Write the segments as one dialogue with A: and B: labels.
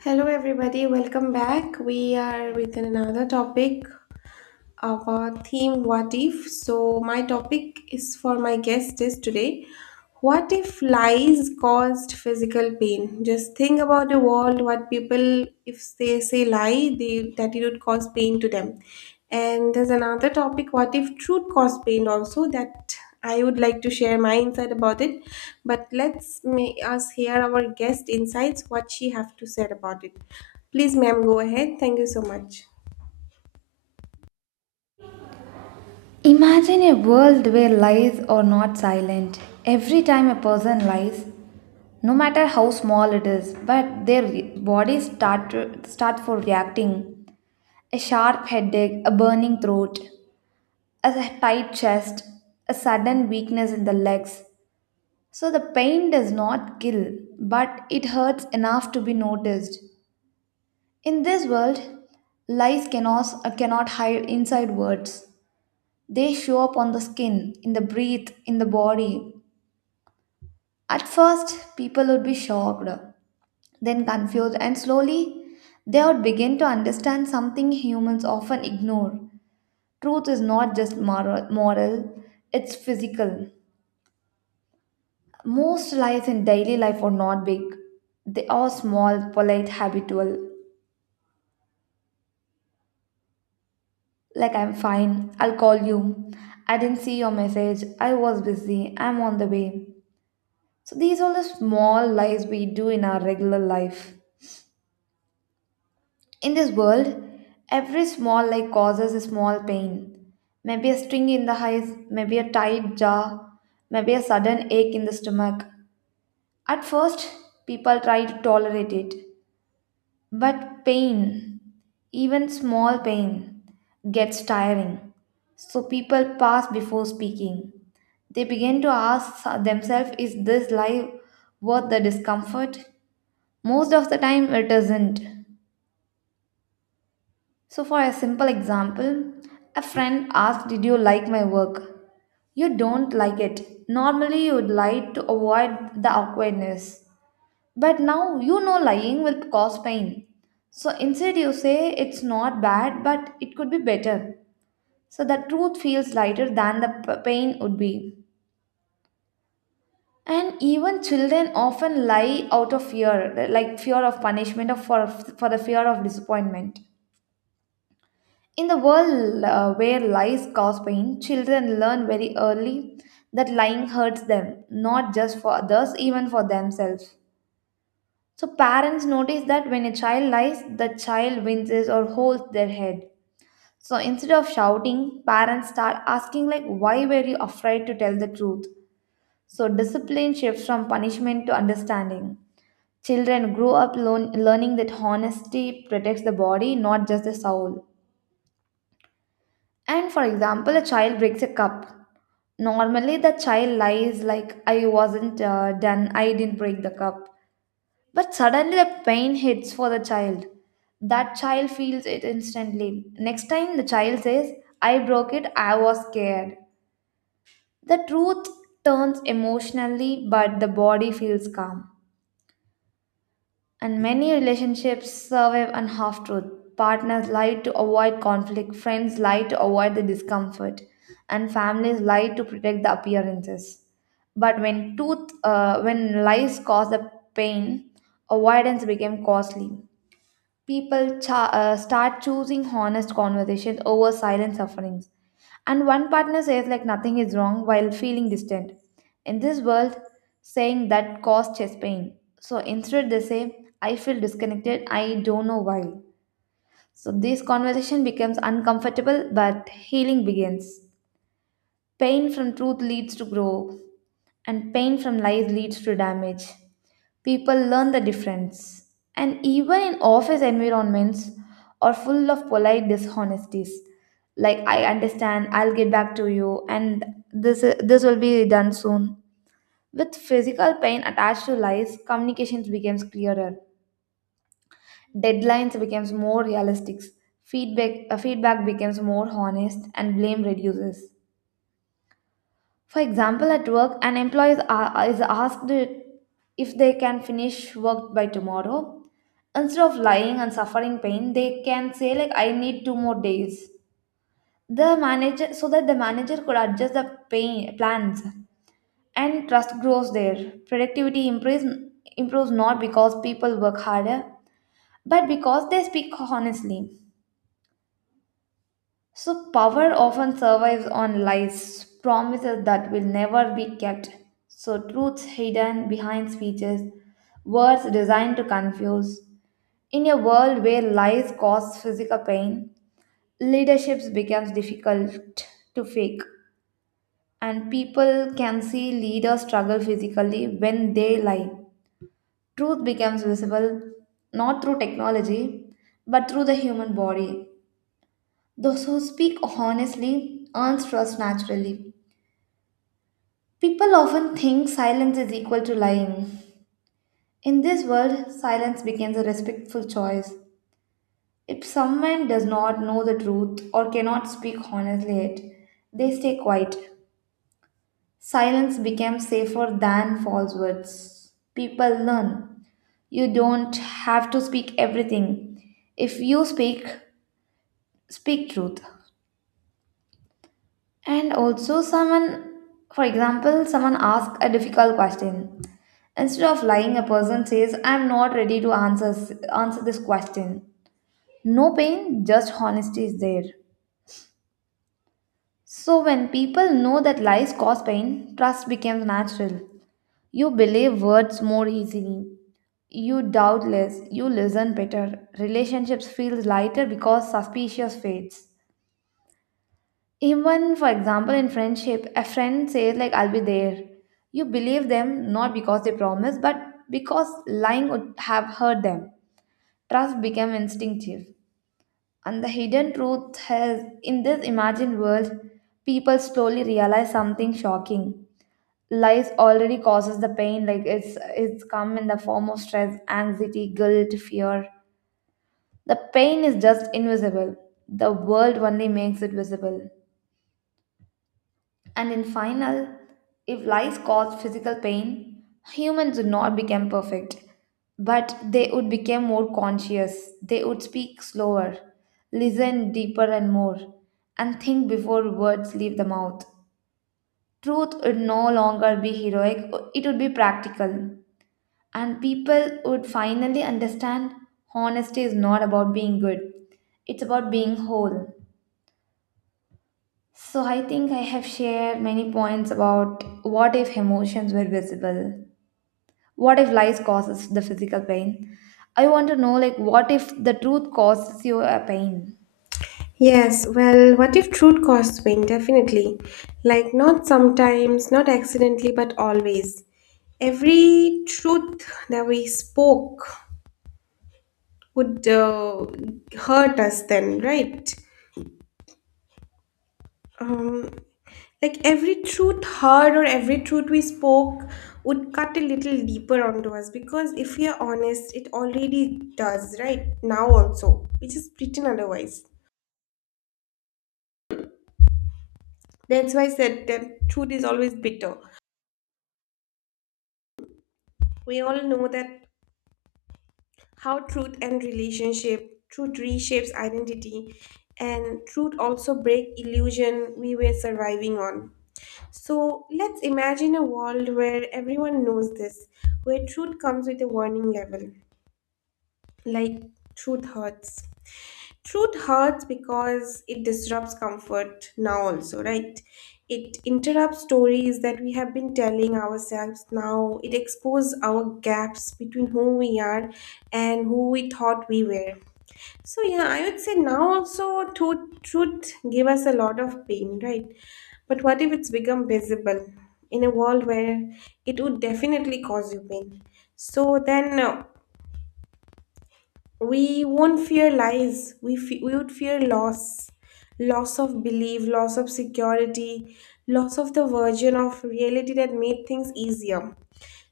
A: Hello, everybody, welcome back. We are with another topic our theme what if so my topic is for my guest is today what if lies caused physical pain just think about the world what people if they say lie they that it would cause pain to them, and there's another topic what if truth caused pain also that I would like to share my insight about it, but let's may us hear our guest insights what she have to say about it. Please ma'am go ahead, thank you so much.
B: Imagine a world where lies are not silent. Every time a person lies, no matter how small it is, but bodies start for reacting. A sharp headache, a burning throat, a tight chest, a sudden weakness in the legs. So the pain does not kill, but it hurts enough to be noticed. In this world, lies cannot hide inside words. They show up on the skin, in the breath, in the body. At first, people would be shocked, then confused, and slowly they would begin to understand something humans often ignore. Truth is not just moral, it's physical. Most lies in daily life are not big, they are small, polite, habitual. Like, I'm fine. I'll call you. I didn't see your message. I was busy. I'm on the way. So, these are the small lies we do in our regular life. In this world, every small lie causes a small pain. Maybe a sting in the eyes, maybe a tight jaw, maybe a sudden ache in the stomach. At first, people try to tolerate it. But pain, even small pain, gets tiring. So people pass before speaking. They begin to ask themselves, is this life worth the discomfort? Most of the time, it isn't. So, for a simple example, a friend asked, did you like my work? You don't like it. Normally, you would like to avoid the awkwardness. But now you know lying will cause pain. So instead, you say it's not bad, but it could be better. So the truth feels lighter than the pain would be. And even children often lie out of fear, like fear of punishment for the fear of disappointment. In the world where lies cause pain, children learn very early that lying hurts them, not just for others, even for themselves. So parents notice that when a child lies, the child winces or holds their head. So instead of shouting, parents start asking like why were you afraid to tell the truth? So discipline shifts from punishment to understanding. Children grow up learning that honesty protects the body, not just the soul. And for example, a child breaks a cup. Normally, the child lies like, I wasn't done, I didn't break the cup. But suddenly the pain hits for the child. That child feels it instantly. Next time the child says, I broke it, I was scared. The truth turns emotionally, but the body feels calm. And many relationships survive on half truth. Partners lie to avoid conflict, friends lie to avoid the discomfort, and families lie to protect the appearances. But when lies cause the pain, avoidance became costly. People start choosing honest conversations over silent sufferings. And one partner says like nothing is wrong while feeling distant. In this world, saying that caused chest pain. So instead they say, I feel disconnected, I don't know why. So this conversation becomes uncomfortable but healing begins. Pain from truth leads to growth and pain from lies leads to damage. People learn the difference. And even in office environments are full of polite dishonesties. Like I understand, I'll get back to you and this will be done soon. With physical pain attached to lies, communications becomes clearer. Deadlines becomes more realistic. Feedback becomes more honest and blame reduces. For example, at work, an employee is asked if they can finish work by tomorrow. Instead of lying and suffering pain, they can say like, "I need two more days." The manager, so that the manager could adjust the pain plans, and trust grows there. Productivity improves improves not because people work harder, but because they speak honestly. So, power often survives on lies, promises that will never be kept. So, truths hidden behind speeches, words designed to confuse. In a world where lies cause physical pain, leadership becomes difficult to fake, and people can see leaders struggle physically when they lie. Truth becomes visible not through technology but through the human body. Those who speak honestly earn trust naturally. People often think silence is equal to lying. In this world, silence becomes a respectful choice. If someone does not know the truth or cannot speak honestly it, they stay quiet. Silence becomes safer than false words. People learn. You don't have to speak everything. If you speak, speak truth. And also, someone, for example, someone asks a difficult question. Instead of lying, a person says, I'm not ready to answer this question. No pain, just honesty is there. So, when people know that lies cause pain, trust becomes natural. You believe words more easily. You doubt less. You listen better. Relationships feel lighter because suspicious fades. Even for example, in friendship, a friend says like I'll be there. You believe them not because they promise, but because lying would have hurt them. Trust became instinctive. And the hidden truth is in this imagined world, people slowly realize something shocking. Lies already causes the pain, like it's come in the form of stress, anxiety, guilt, fear. The pain is just invisible. The world only makes it visible. And in final, if lies cause physical pain, humans would not become perfect, but they would become more conscious. They would speak slower, listen deeper and more, and think before words leave the mouth. Truth would no longer be heroic, it would be practical. And people would finally understand honesty is not about being good, it's about being whole. So, I think I have shared many points about what if emotions were visible? What if lies causes the physical pain? I want to know, like, what if the truth causes you a pain?
A: Yes, well, what if truth costs win? Definitely. Like, not sometimes, not accidentally, but always. Every truth that we spoke would hurt us then, right? Um, like, every truth heard or every truth we spoke would cut a little deeper onto us because if we are honest, it already does, right? Now also. Which is pretend otherwise. That's why I said that truth is always bitter. We all know that how truth and relationship, truth reshapes identity, and truth also break illusion we were surviving on. So let's imagine a world where everyone knows this, where truth comes with a warning level, like truth hurts. Truth hurts because it disrupts comfort now, also, right? It interrupts stories that we have been telling ourselves now. It exposes our gaps between who we are and who we thought we were. So yeah, I would say now also truth give us a lot of pain, right? But what if it's become visible in a world where it would definitely cause you pain? So then we won't fear lies. We would fear loss, loss of belief, loss of security, loss of the version of reality that made things easier.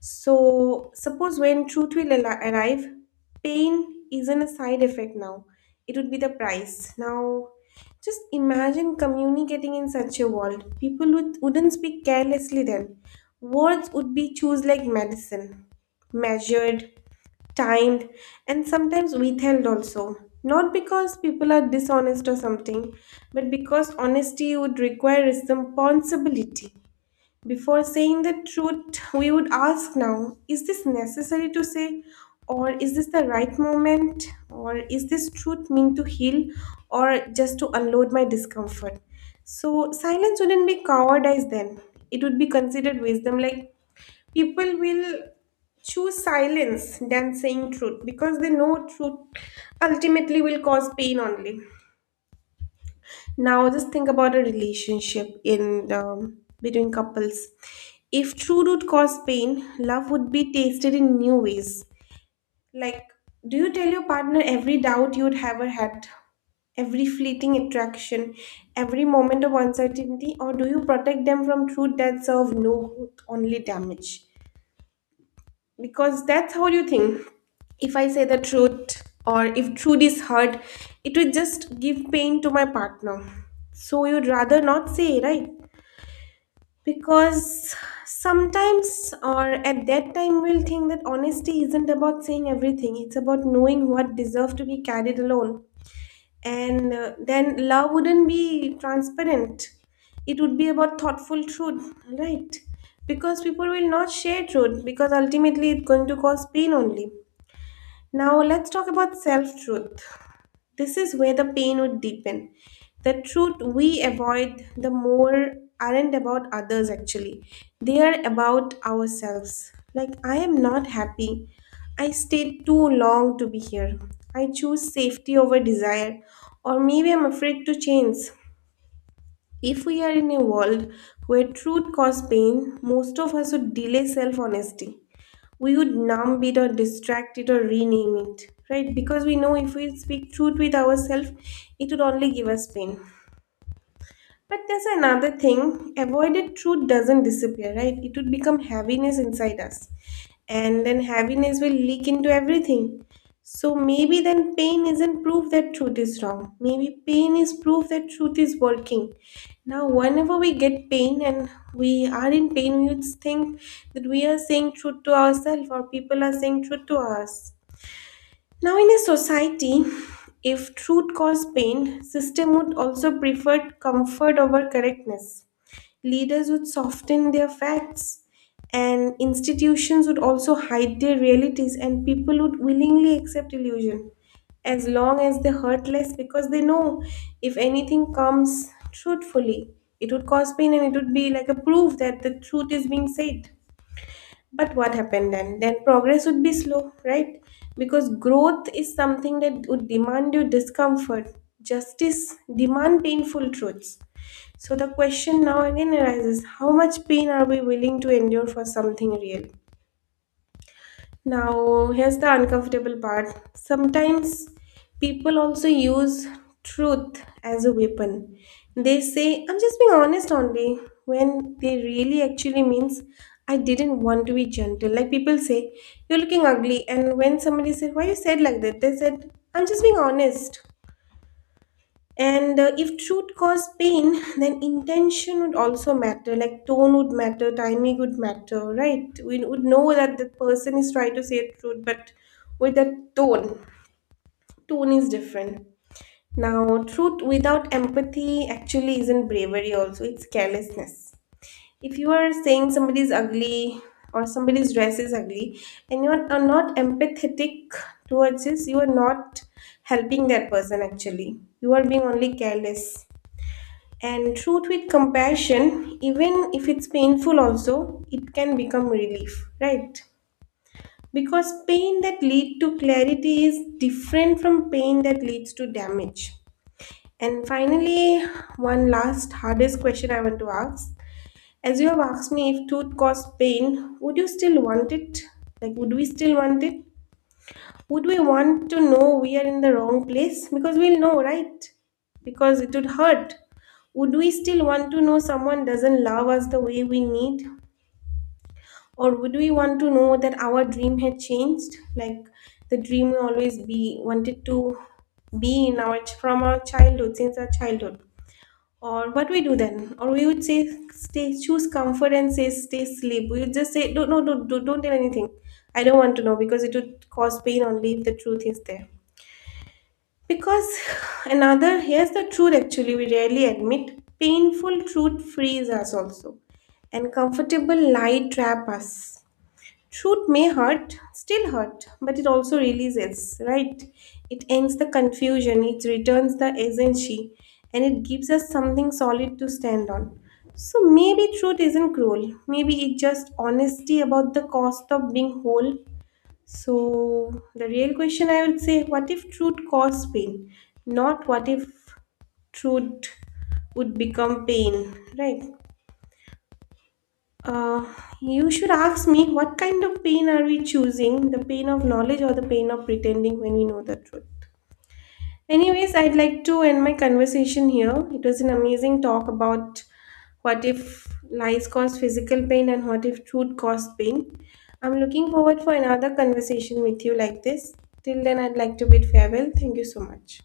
A: So, suppose when arrive, pain isn't a side effect now, it would be the price. Now, just imagine communicating in such a world. People would, wouldn't speak carelessly then. Words would be choose like medicine, measured, timed, and sometimes withheld also. Not because people are dishonest or something, but because honesty would require responsibility. Before saying the truth, we would ask now is this necessary to say, or is this the right moment, or is this truth meant to heal, or just to unload my discomfort? So, silence wouldn't be cowardice then, it would be considered wisdom. Like, people will choose silence than saying truth because they know truth ultimately will cause pain only. Now, just think about a relationship in between couples. If true root caused pain, love would be tasted in new ways. Like, do you tell your partner every doubt you'd ever had, every fleeting attraction, every moment of uncertainty, or do you protect them from truth that serve no good, only damage? Because that's how you think, if I say the truth or if truth is hurt it would just give pain to my partner, so you'd rather not say, right? Because sometimes or at that time we'll think that honesty isn't about saying everything, it's about knowing what deserves to be carried alone. And then love wouldn't be transparent, it would be about thoughtful truth, right? Because people will not share truth because ultimately it's going to cause pain only. Now, let's talk about self truth. This is where the pain would deepen. The truth we avoid, the more aren't about others actually, they are about ourselves. Like, I am not happy. I stayed too long to be here. I choose safety over desire, or maybe I'm afraid to change. If we are in a world where truth causes pain, most of us would delay self honesty, we would numb it or distract it or rename it, right? Because we know if we speak truth with ourselves, it would only give us pain. But there's another thing, avoided truth doesn't disappear, right? It would become heaviness inside us. And then heaviness will leak into everything. So maybe then pain isn't proof that truth is wrong. Maybe pain is proof that truth is working. Now, whenever we get pain and we are in pain, we would think that we are saying truth to ourselves or people are saying truth to us. Now, in a society, if truth caused pain, system would also prefer comfort over correctness. Leaders would soften their facts, and institutions would also hide their realities, and people would willingly accept illusion as long as they hurt less because they know if anything comes truthfully, it would cause pain and it would be like a proof that the truth is being said. But what happened then? Then progress would be slow, right? Because growth is something that would demand you discomfort. Justice demand painful truths. So the question now again arises, how much pain are we willing to endure for something real? Now, here's the uncomfortable part. Sometimes people also use truth as a weapon. They say, "I'm just being honest only," when they really actually means, I didn't want to be gentle. Like people say, "You're looking ugly." And when somebody said, "Why you said like that?" They said, "I'm just being honest." And if truth caused pain, then intention would also matter. Like tone would matter, timing would matter, right? We would know that the person is trying to say truth, but with that tone, tone is different. Now, truth without empathy actually isn't bravery, also, it's carelessness. If you are saying somebody is ugly or somebody's dress is ugly and you are not empathetic towards this, you are not helping that person actually. You are being only careless, and truth with compassion, even if it's painful also, it can become relief, right? Because pain that lead to clarity is different from pain that leads to damage. And finally, one last hardest question I want to ask. As you have asked me, if truth caused pain, would you still want it? Like, would we still want it? Would we want to know we are in the wrong place? Because we'll know, right? Because it would hurt. Would we still want to know someone doesn't love us the way we need? Or would we want to know that our dream had changed? Like the dream we always be wanted to be in our from our childhood, since our childhood. Or what we do then? Or we would say stay choose comfort and say stay sleep. We would just say don't no don't, don't tell anything. I don't want to know because it would cause pain only if the truth is there. Because another, here's the truth actually, we rarely admit painful truth frees us also, and comfortable lie trap us. Truth may hurt, still hurt, but it also releases, right? It ends the confusion, it returns the agency, and it gives us something solid to stand on. So maybe truth isn't cruel, maybe it's just honesty about the cost of being whole. So, the real question I would say, what if truth caused pain? Not what if truth would become pain, right? Uh, you should ask me what kind of pain are we choosing, the pain of knowledge or the pain of pretending when we know the truth? Anyways, I'd like to end my conversation here. It was an amazing talk about what if lies cause physical pain and what if truth caused pain. I'm looking forward for another conversation with you like this. Till then, I'd like to bid farewell. Thank you so much.